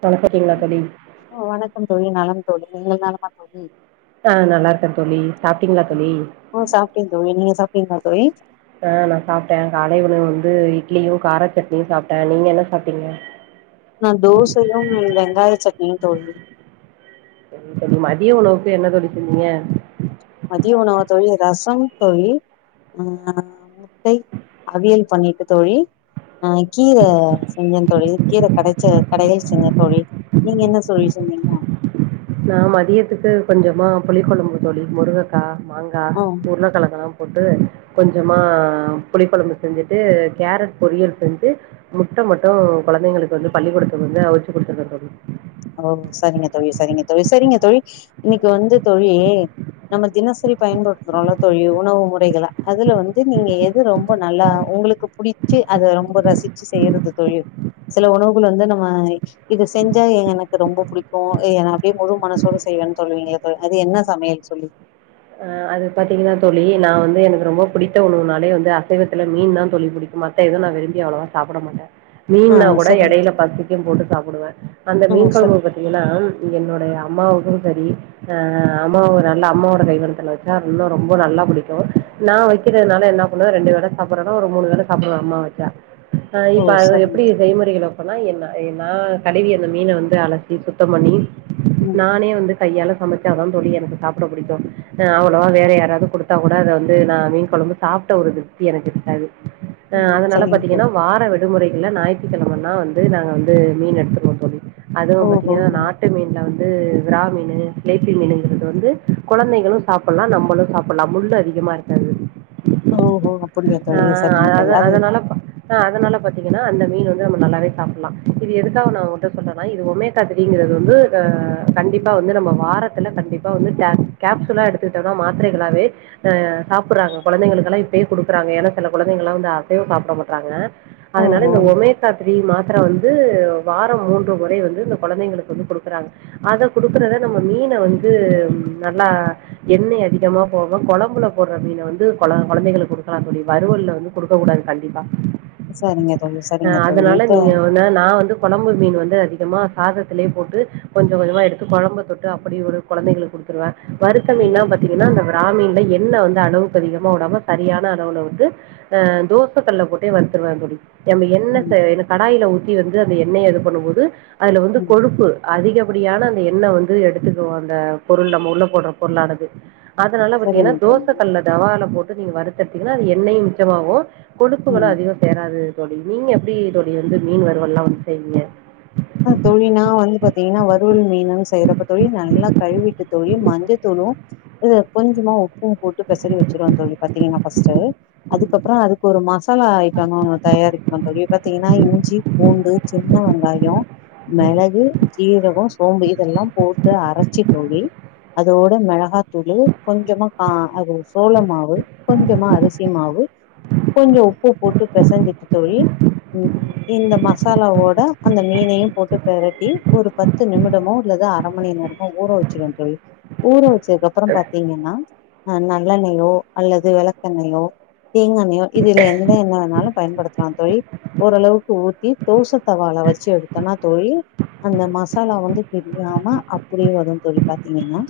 பொலப்புட்டீங்ளா தோழி ஓ வணக்கம் தோழி நலம் தோழி நீங்கள் நலமா தோழி ஆ நல்லா இருக்கன் தோழி சாப்ட்டீங்ளா தோழி ஆ சாப்ட்டே தோழி நீங்க சாப்ட்டீங்களா தோழி ஆ நா சாப்டே காலை உணவு வந்து இட்லியு காராச் சட்னியு சாப்டே நீங்க என்ன சாப்டீங்க நா தோசையும் வெங்காய சட்னியு தோழி சரிங்க தோழி மதிய உணவுக்கு என்ன தோழி செஞ்சிங்க மதிய உணவா தோழி ரசம் தோழி அ முட்டை அவியல் பண்ணிட்டு தோழி அ கீர செஞ்சே தோழி கீரக் கடைச்ச [unintelligible] தோழி நீங்க என்ன சோழி சொன்னீங்க நா மதியத்துக்கு கொஞ்சமா புளிக்கொழும்பு தோழி முருகக் கா மாங்கா ஆ உருளக்கெழங்கலாம் போட்டு கொஞ்சமா புளிக்கொழம்பு செஞ்சிட்டு கேரட் பொரியல் செஞ்சு முட்ட மட்டு கொழந்தைங்களுக்கு வந்துப் பள்ளிகூடத்து வந்து அவுச்சு குடுத்துட்டந் தோழி ஓ சரிங்க தோழி சரிங்க தோழி சரிங்க தோழி இன்னைக்கு வந்து தோழி நம்ம தினசரிப் பயன்படுத்துறோல்லத் தோழி உணவு முறைகள அதுல வந்து நீங்க எது ரொம்ப நல்லா உங்களுக்குப் புடிச்சி அத ரொம்ப ரசிச்சு செய்யறது தோழி சில உணவுகள் வந்து நம்ம இது செஞ்சா எ எனக் க்கு ரொம்ப புடிக்கு எ என அப்டியே முழு மனசோடு செய்வேன் சொல்லுவீங்கல தோழி அது என்ன சமையல் சொல்லி ஆ அது பாத்தீங்கனா தோழி நா வந்து எனகு ரொம்பப் புடித்த உணவுனாலே வந்து அசைவத்துல மீன்தாந் தோழி புடிக்கும் மா த்த எது நா விரும்பி அவ்ளவா சாப்பட மாட்டே ஆ மீன்னாக் கூட சரிங்க எடையலப் தோழி பசிக்கும் போட்டு சாப்புடுவே அந்த ம் மீன் சரி கொழம்பு பத் திங்கனா என்னுடைய அம்மாவுக்கு செரி அ அம்மாவுரு அல்லா அம்மாவோட கைவண்ணத்துல வெச் ச்சார் இன்னு ரொம்ப நல்லா புடிக்கு நா வெக்கிறதனால என்னாப் பண்ணுவே ரெண்டு வேல சாப்பறனா ஒரு மூனு வேல சாப்புடுவே அம்மா வெச் சா அ ஓ இப்ப அது சரிங்க எப்டி தோழி. செய்முறைகளப் பனா என்ன இ நா கழுவி அந்த மீன வந்து அலசி சுத்தம் பண்ணி ம் நானே வந்து கையால சமச்சாதாந் தோழி எனக்கு சாப்பட புடிக்கு அ அவ்ளவா வேற யாராவது குடுத்தா கூட அத வந்து நா மீன் கொழம்பு சாப்ட்ட ஒரு திருப்தி எனக்கு இருக்காது அ ம் அதனால சரிங்க பாத்தீங்கனா தோழி வார வெட் டுமுறைகள ஞயித்திக்கெழமன்னா வந்து நாங்க வந்து மீன் எடுத்துருவோம் தோழி அதுவும் ஓஹோ பாத்தீங்கனா நாட் ட்டு மீன்ல வந்து விறா மீனு லேத்தி மீனுங்கிறது வந்து கொழந்தைகளுச் சாப்பல்லா நம்பளு சாப்பல்லா முள்ளு அதிகமா இருக்காது ஓஹோ அப்படியா அ தோழி சரிங்க அத தோழி அது அதனாலப்ப அ அதனாலப் பாத்தீங்கனா அந்த மீன் வந்து நம்ம நால்லாவே சாப்புல்லா இது எதுக்காக நா உன்ட்ட சொல்றனா இது ஒமேக் காத் த்ரீங்கிறது வந்து அ கண்டிப்பா வந்து நம்ம வாரத்தில கண்டிப்பா வந்து டே கேப்சூலா எடுத்து [unintelligible] மாத்திரைகளாவேக் அ சாப்பிர்றாங்க கொழந்தைங்களுக்கெலா இப்பயே குடுக்குறாங்க எனா சில கொழந்தைங்கல்லா வந்து அசைவோ சாப்ட மாட்றாங்க அதனால ஓஹோ இந்த ஒமேக் கா த்ரீ மாத்ர வந்து வாரம் மூன்று முறை வந்து இந்த கொழந்தைங்களுக்கு வந்து குடுக்குறாங் அதக் குடுக்கறத நம்ம மீன வந்து நல்லா எண்ணெய் அதிகமாப் போவே கொழம்புலப் போட்ற மீன வந்து கொழ கொழந்தைகளுக் குடுக்கலாந் தோழி வறுவல்ல வந்து குடுக்க கூடாது கண்டிப்பா சரிங்க தோழி சரிங்க தோழி இப்ப ன நா வந்து கொழம்பு மீன் வந்து அதிகமா சாதத்திலியேப் போட்டு கொஞ்ச கொஞ்சமா எடுத்து கொழம்புத் தொட்டு அப்படி ஒரு கொழந்தைகளுக் குடுத்துருவே வருத்த ம் மீன்னாப்பத் தீங்கனா அந்த பிராமீன்ல எண்ணெ வந்து அளவுக்கு அதிகமா வுடாம சரியான அளவுல வந்து அ தோசக் கல்லப் போட்டே வறுத்துருவேந் தோழி எம்ம எண்ணெ ம் சே எனக் கடாயில ஊத்தி வந்து அந்த எண்ணெய இதுப் பண்ணும்போது அதுல வந்து ம் கொழுப்பு அதிகப்படியான அந்த எண்ண வந்து எடுத்துக்குவோ அந்த பொருள் நம்ம உள்ள போடுற பொருளானது அதனால பாத்தீங்கன்னா சரிங்க தோச தோழி கல்ல தவால போட்டு நீங்க வறுத்தெடுத்தீங்கன்னா அது எண்ணெயு மிச்சமாவு கொடுப்புகளு ம் அதிகோ சேராது தோழி நீங்க எப்டி தோழி வந்து மீன் வறுவல்லா வந்து செய்வீங்க ஆ தோழி நா வந்து பாத்தீங்கன்னா வறுவல் மீனுன் செய்றப்ப தோழி நல்லா கழுவிட்டு தோழி மஞ்சத்தூளு இது கொஞ்சமா உப்பு போட்டு பெசறி வச்சிருவ தோழி பாத்தீங்கன்னா ஃபஸ்ட்டு அதுக்கு அப்புறோ அதுக்கு ஒரு மசாலா ஐட்டனு ஒன்னு தயாரிக்கனு தோழி பாத்தீங்கன்னா இஞ்சி பூண்டு சின்ன வெங்காயோ மெளகு சீரகோ சோம்பு இதெல்லா போட்டு அரச்சி தோழி அதோட மிளகாத்தூளு கொஞ்சமா கா அது சோள மாவு கொஞ்சமா அரிசி மாவு கொஞ்சோ உப்பு போட்டு பெசஞ்சிட்டு தோழி ம் இல்ல மசாலாவோட அந்த மீனையு போட்டு பெரட்டி ஒரு பத்து நிமிடமோ இல்லது அர மணி நேரமோ ஊற வச்சிருவ தோழி ஊற வச்சக்கப்றோ பாத்தீங்கன்னா அ நல்லெண்ணெயோ அல்லது வெளக்கெண்ணெயோ தேங்காண்ணெயோ இதுல எந்த எண்ண வேணாலு பயன்படுத்தலா தோழி ஓரளவுக்கு ஊத்தி தோச தவால வச்சு எடு த்தனா தோழி அந்த மசாலா வந்து பிரியாம அப்படியே வரு தோழி பாத்தீங்கன்னா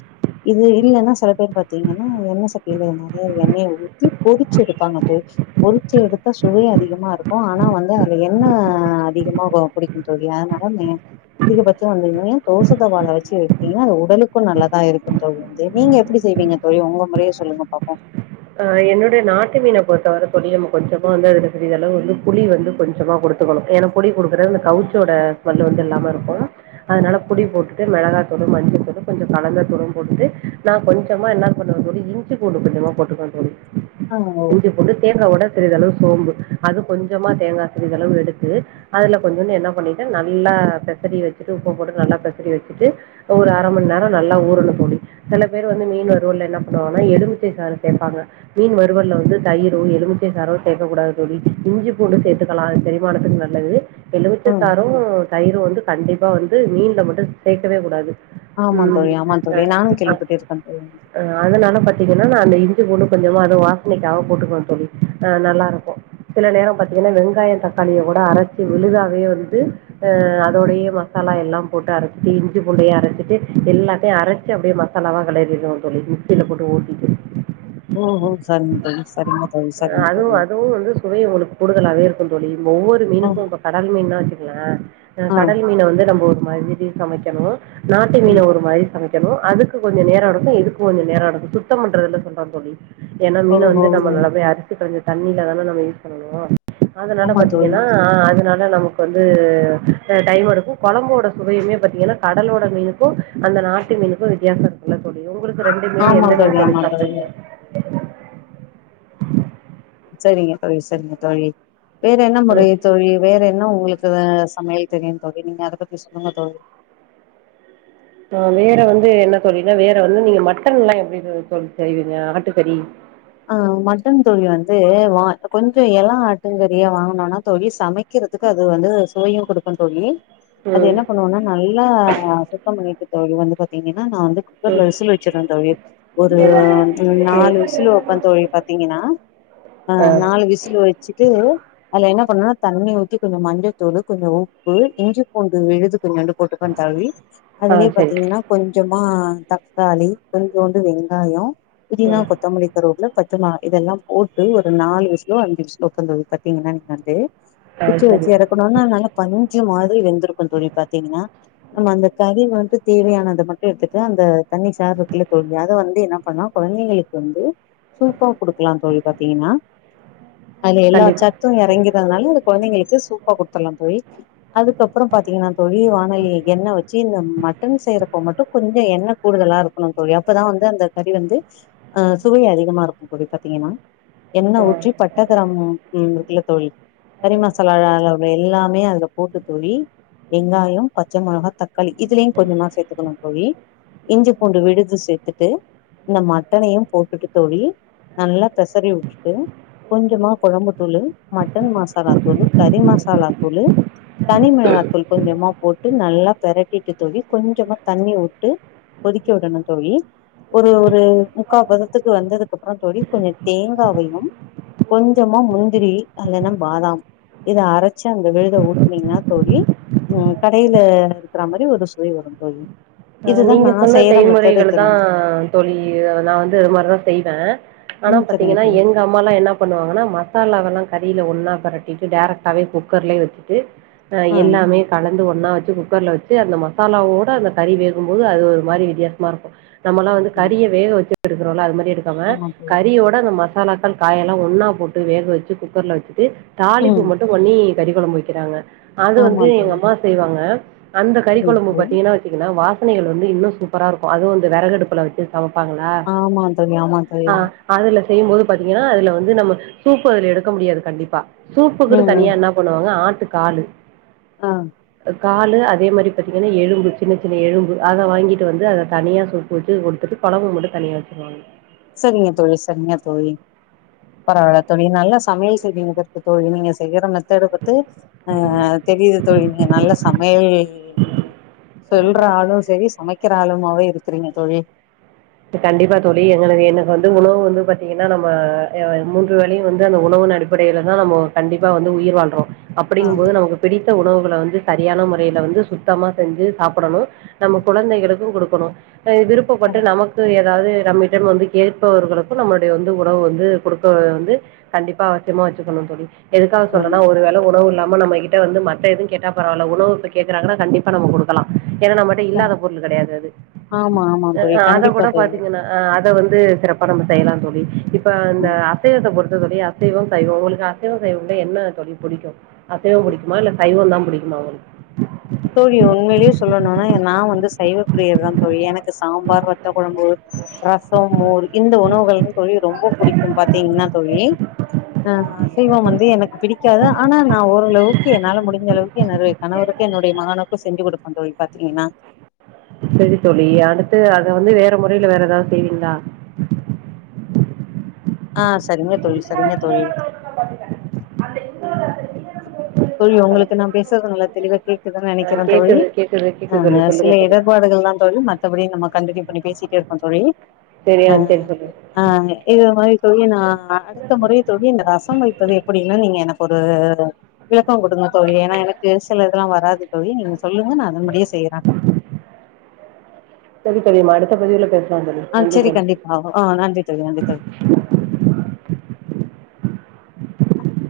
இது இல்லன்னா செல பேர் பாத்தீங்கன்னா எண்ணெ சட்டில நறைய எண்ணெயை ஊத்தி பொரிச்சு எடுப்பாங்க தோ பொரிச்சி எடுத்தா சுவை அதிகமா இருக்கு ஆனா வந்து அதுல எண்ணெ அதிகமா புடிக்கு தோழி அதனால ம அதிகபட்சோ வந்தன்ன தோச தவால வச்சு எடுத்தீங்கன்னா அது உடலுக்கு நல்லதா இருக்கும் தோழி வந்து நீங்க எப்படி செய்வீங்க தோழி ஒங்க முறைய சொல்லுங்க பாப்போ ஆ என்னோடைய நாட்டு மீன பொறுத்த வரை தோழி நம்ம கொஞ்சமா வந்து அதுக்கு சிறிதளவு வந்து புளி வந்து கொஞ்சமா கொடுத் துக்கணு ஏனா புளி குடுக்குறது இந்த கவுச்சோட ஸ்மெல் வந்து இல்லாம இருக்கு அதனால புளி போட்டுட்டு மெளகாதூளு மஞ்சத்தூளு கொஞ்சோ கலந்த தூளும் போட்டுட்டு நா கொஞ்சமா என்ன போட்டுகுவ தோழி இஞ்சி பூண்டு கொஞ்சமா போட்டுக்குவ தோழி ஆ ஓ இஞ்சி பூண்டு தேங்கா ஒட சிறிதளவு சோம்பு அது கொஞ்சமா தேங்கா சிறிதளவு எடுத்து அதுல கொஞ்சூண்டு என்ன பண்ணிட்ட நல்லா பெசரி வச்சுட்டு உப்ப போட்டு நல்லா பெசரி வச்சுட்டு ஒரு அர மண் நேரோ நல்லா ஊரனு தோழி சில பேர் வந்து மீன் வருவல்ல என்ன பண்ணுவாங்னா எலுமிச்சை சாரு கேப்பாங்க மீன் வருவல்ல வந்து தயிரோ எலுமிச்சை சாரோ சேக்ககூடாது தோழி இஞ்சி பூண்டு சேர்த்துக்கலா செரிமானத்துக்கு நல்லது எலுமிச்சை ம் சாரு தயிரு வந்து கண்டிப்பா வந்து மீன்ல மட்டு சேக்கவே கூடாது ஆமாந் ம், தோழி ஆமாநா தோழி அஹ், நானு ஆ கேள்விப்பட்டிருக்க தோழி இங்க அ அதனால பாத்தீங்கன்னா நா அந்த இஞ்சி பூண்டு கொஞ்சமா அது வாசனைக்காக போட்டுக்குவ தோழி ஆ நல்லா இருக் சில நேரம் பாத்தீங்கன்னா வெங்காயோ தக்காளிய கூட அரச்சு விழுதாவே வந்து அ அதோடையே மசாலா எல்லா போட்டு அரச்சிட்டு இஞ்சி பூண்டையு அரச்சிட்டு எல்லாத்தையு‌ அரச்சு அப்டியே ம சாலாலா கெளரிரணு தோழி மிக்சில போட்டு ஊத்திட்டு ம் ம் சரிங்க தோழி சரிங்க தோழி சரிங்க அதுவு தோழி அதுவு வந்து சுவை உங்களுக்கு குடுக்கல அதே இருக்கு தோழி இந்த ஒவ்வொரு ஆ மீனுக்கு இப்ப கடல் மீனுனா வச்சுக்கங்களன் ஆ கடல் மீன வந்து நம்ம ஒரு மாதிரி சமைக்கணு நாட்டு மீன ம் ஒரு மாறி சமைக்கணு அதுக்கு கொஞ்சோ நேரோ இருக்கும் இதுக்கு கொஞ்ச நேரோ இருக்கு சுத்தம் பண்றதுல சொன் ம் தோழி ஏனா மீன ஓஹோ வந்து நம்ம ம் நல்ல போய் அலச்சிட்டு வந்து தண்ணில தான நம்ம யூஸ் பண்ணனு அதனால ஆமா தோழி பாத்தீங்கன்னா ஆ அதனால் அதா நமக்கு வந்து டைம் எடுக்கு கொழம்போட சுவையுமே பாத்தீங்கன்னா கடலோட மீனு அப்போ அந்த நாட்டு மீனுக்கு வித்யாசோ இருக்குல்ல தோழி உங்களுக்கு ரெண்டு மீன் எந்த மீன் தோழி சாப்டுவீங்கூ சரிங்க தோழி சரிங்க தோழி வேறென்ன முறைய தோழி வேற என்ன உங்களுக்கு சமையல் தெரியு தோழி நீங்க அத பத்தி சொல்லுங்க தோழி இப்போ வேற வந்து என்ன தோழின்னா வேற வந்து நீங்க மட்டன்லா எப்டி தோழி செய்வீங்க ஆட்டுக்கறி ஆ மட்டன் தோழி வந்து வா கொஞ்ச எளம் ஆட்டுக்கறியா வாங்கனுனா தோழி சமைக் கிறதுக்கு அது வந்து சுவையு குடுக்குதோழி அது ம் என்ன பண்ணுவோனா நல்லா சுத்தம் பண்ணிட்டு தோழி வந்து பாத்தீங்கன்னா நா வந்து குக் ம் கர்ல விசில் வச்சிருவ தோழி ஒரு ம் நாலு ம் விசிலு அப்றோ தோழி பாத்தீங்கன்னா அ ஆ நாலு விசிலு வச்சுட்டு அதுல என்ன பண்ணனுனா தண்ணி ஊத்தி கொஞ்சோ மஞ்சத்தூளு கொஞ்ச உப்பு இஞ்சி பூண்டு விழுது கொஞ்சோண்டு போட்டுக்கனு தோழி ஆ அதுலயே சரி பாத்தீங்கன்னா கொஞ்சமா தக்காளி கொஞ்சோண்டு வெங்காயோ புதினா ம் கொத்தமல்லி கருவேப்பிலை பச்ச மிளகா இதெல்லா போட்டு ஒரு நாலுவிசுலோ அஞ்சு விசுலோ பாத்தீங்கன்னா நீங்க வந்து ஆ வச்சு வச்சு சரி எறக்கனோனா நல்ல பஞ்சு மாதிரி வெந்திருக்கு தோழி பாத்தீங்கன்னா நம்ம அந்த கறி வந்து தேவையானத மட்டு எடுத்துட்டு அந்த தண்ணி சாது இருக்குல்ல தோழி அதை வந்து என்ன பண்ணுனா கொழந்தைங்களுக்கு வந்து சூப்பா குடுக்கலா தோழி பாத்தீங்கன்னா அதுல எல்லா கண்டிப்பா சத் து எறங்கிறதுனால அத கொழந்தைங்களுக்கு சூப்பா குடுத்துடுலா தோழி அதுக்கப்பறோ பாத்தீங்கன்னா தோழி வானொலில எண்ணெ வச்சு இந்த மட்டன் செய்யறப்போ மட்டு கொஞ்சோ எண்ணெ கூடுதலாருக் கனு தோழி அப்பதா வந்து அந்த கறி வந்து சுவை அதி கமா இருக்கு தோழி பாத்தீங்கன்னா என்ன ஆ ஊற்றி பட்ட கிரம்பு இருக்குல தோழி கறி மசாலா அ அளவுல எல்லாமே அதுல போட்டு தோழி வெங்காயோ பச்ச மொளகா தக்காளி இதுலயு கொஞ்சமா சேத்துக்கணு தோழி இஞ்சி பூண்டு விழுது சேத்துட்டு இந்த மட்டனையு போட்டுட்டு தோழி நல்லா பெசறி விட்டுட்டு கொஞ்சமா கொழம்பு தூளு, மட்டன் மசாலா தூளு, கறி மசாலாத்தூளு தனி மெளகாத்தூள் கொஞ்சமா போட்டு நல்லா பெரட்டிட்டு தோழி கொஞ்சமா தண்ணி வுட்டு கொதிக்க விடணு தோழி ஒரு ஒரு முக்கா பத த்துக்கு வந்ததுக்கு அப்பறோ தோழி கொஞ்சோ தேங்காவையு கொஞ்சமா முந்திரி இல்லனா பாதாம் இத அரைச்சு அந்த விழுதை ஊத்துனீங்கன்னா தோழி ம் கடையில இருக்றா மாரி ஒரு சுவை வரும் தோழி ஆ இதுதா நீங்க நா சொன்ன செய்யற மெத்தடு செய்முறைகள்தா தோழி நா வந்து அது மாரிதா செய்வே ஆனா ம் சரிங்க பாத்தீங்கன்னா தோழி எங்க அம்மாலா என்ன பண்ணுவாங்கன்னா மசாலாவெல்லா கறியில ஒன்னா பெரட்டிட்டு டேரக்டாவே குக்கர்லயே வச்சிட்டு அ ஆ எல்லாமே கலந்து ஒன்னா வச்சு குக்கர்ல வச்சு அந்த மசாலாவோட அந்த கறி வேகும்போது அது ஒரு மாரி வித்தியாசமா இருக்கு நம்ம ல்லா வந்து ம் கறிய வேக வச்சு எடுக்குறோல்லா அது மாரி எடுக் காம ஆமா தோழி கறியோட அந்த மசாலாக்கள் காய் எல்லா ஒன்னா போட்டு வேக வச்சு குக்கர்ல வச்சுட்டு தாளிப்பு ம் மட்டு பண்ணி கறி கொழம்பு வைக்கிறாங்க அது ஆமா வந்து எங்க தோழி அம்மா செய்வாங்க அந்த கறி சரிங்க கொழம்பு தோழி பத்தீங்கனா வச்சீங்கன்னா வாசனைகள் வந்து இன்னு சூப்பரா இருக்கு அதுவு இந்த வெறகு அடுப்புல வச்சு சமைப்பாங்களா, ஆமா தோழி ஆமா தோழி ஆ அதுல செய்யும்போது பாத்தீங்கன்னா அதுல வந்து நம்ம சூப்பு அதுல எடுக்க முடியாது கண்டிப்பா சூப்புக்குன்னு ம் தனியா என்ன பண்ணுவாங்க ஆட்டு காலு ஆ காலு அதே மாரி பாத்தீங்கன்னா எலும்பு சின்ன சின்ன எலும்பு அத வாங்கிட்டு வந்து அத தனியா சூப்பு வச்சு குடுத்துட்டு கொழம்பு மட்டு தனியா வச்சுருவங்க சரிங்க தோழி சரிங்க தோழி பரவாயில்ல தோழி நல்லா சமையல் செய்வீங்க பாத்து தோழி நீங்க செய்யற மெத்தடு பாத்து ஆ தெரியுது தோழி நீங்க நல்ல சமையல் சொல்ற ஆளு சரி சமைக்கிற ஆளுமாவே இருக்கிறீங்க தோழி கண்டிப்பா தோழி எது எனக்கு வந்து உணவு வந்து பாத்தீங்கன்னா நம்ம மூன்று வேலையு வந்து அந்த உணவு நடிப் படில தா நம்ம கண்டிப்பா வந்து உயிர் வாழ்றோ ஆ அப்டிங்போது நமக் பிடித்த உணவுகளை வந்து சரியான முறையில வந்து சுத்தமா செஞ்சு சாப்பிடணு நம்ம குழந்தைகளுக்கு குடுக்கணு க விருப்பப்பட்டு நமக் கு எதாவுது நம்மிடம் வந்து கேட்பவர்களுக்கு நம்மளுடைய வந்து உணவு வந்து குடுக்க வந்து கண்டிப்பா அவசியமா வச்சுக்குணு தோழி எதுக்காக க சொல்றனா ஒரு வேளை உணவு இல்லாம நம்ம கிட்ட வந்து மத்த எது கேட்டா பரவில்ல உணவு கேக்குறாங்கனா கண்டிப்பா நம்ம குக்கலா ஏனா நம்ம கிட்ட க இல்லாத பொருளு கெடையாது அது ஆமா ஆமா அ தோழி அத கண்டிப்பா கூட தோழி பாத்தீங்கன்னா அத வந்து சிறப்பா நம்ம செய்யலா தோழி இப்ப இந்த ம் அசைவத்தை பொறுத்தவரியு அசைவம் சைவம் உங்களுக்கு அசைவம் சைவம் என்ன தோழி புடிக்கு அசைவோ புடிக்குமா இல்ல சைவோ தா புடிக்குமா உங்களுக்கு தோழி உண்மையிலயே சொல்லணும்னா நா வந்து சைவப்ரியர் தா தோழி எனக்கு சாம்பார் வத்த கொழம்பு ரசோ மோர் இந்த உணவுகள் தா தோழி ரொம்ப புடிக்கு பாத்தீங்கன்னா தோழி அ அசைவம் வந்து எனக்கு பிடிக்காது ஆனா நா ஓரளவுக்கு என்னால முடிஞ்ச அளவுக்கு என்னோட கணவருக் க் என்னுடைய மகனுக்கு செஞ்சு குடுப்ப தோழி பாத்தீங்கன்னா செரி தோழி அடுத்து அத வந்து வேற மொறையில வேற எதாவுது செய்வீங்ளா ஆ சரிங்க தோழி சரிங்க தோழி தோழி ஹலோ. உங்களுக்கு நா பேசுறது நல்லா தெளிவா கேக் குதுனு ஆ நெனைக்கிறே தோழி கேக்குது கேக்குது ஆ கேக்குது தோழி. சில சொல்லுங்க தோழி. இடர்பாடுகள் தா தோழி மத் தபடி நம்ம கண்டினியூ பண்ணி பேசிட்டே இருப்போ தோழி செரியா ஆ செரி தோழி ஆ இது மாரி தோழி நா அடுத்த முறை தோழி இந்த ரசம் வைப்பது எப்டின்னு நீங்க எனக் ஒரு விளக்கம் குடுங்க தோழி ஏனா எனக்கு சில இதெல்லா வராது தோழி நீங்க சொல்லுங்க நா அதன்படியே செய்ற செரி தோழி நா அடுத்த பதிவுல பேச ஆ செரி கண்டிப்பா ஆ நன்றி தோழி நன்றி தோழி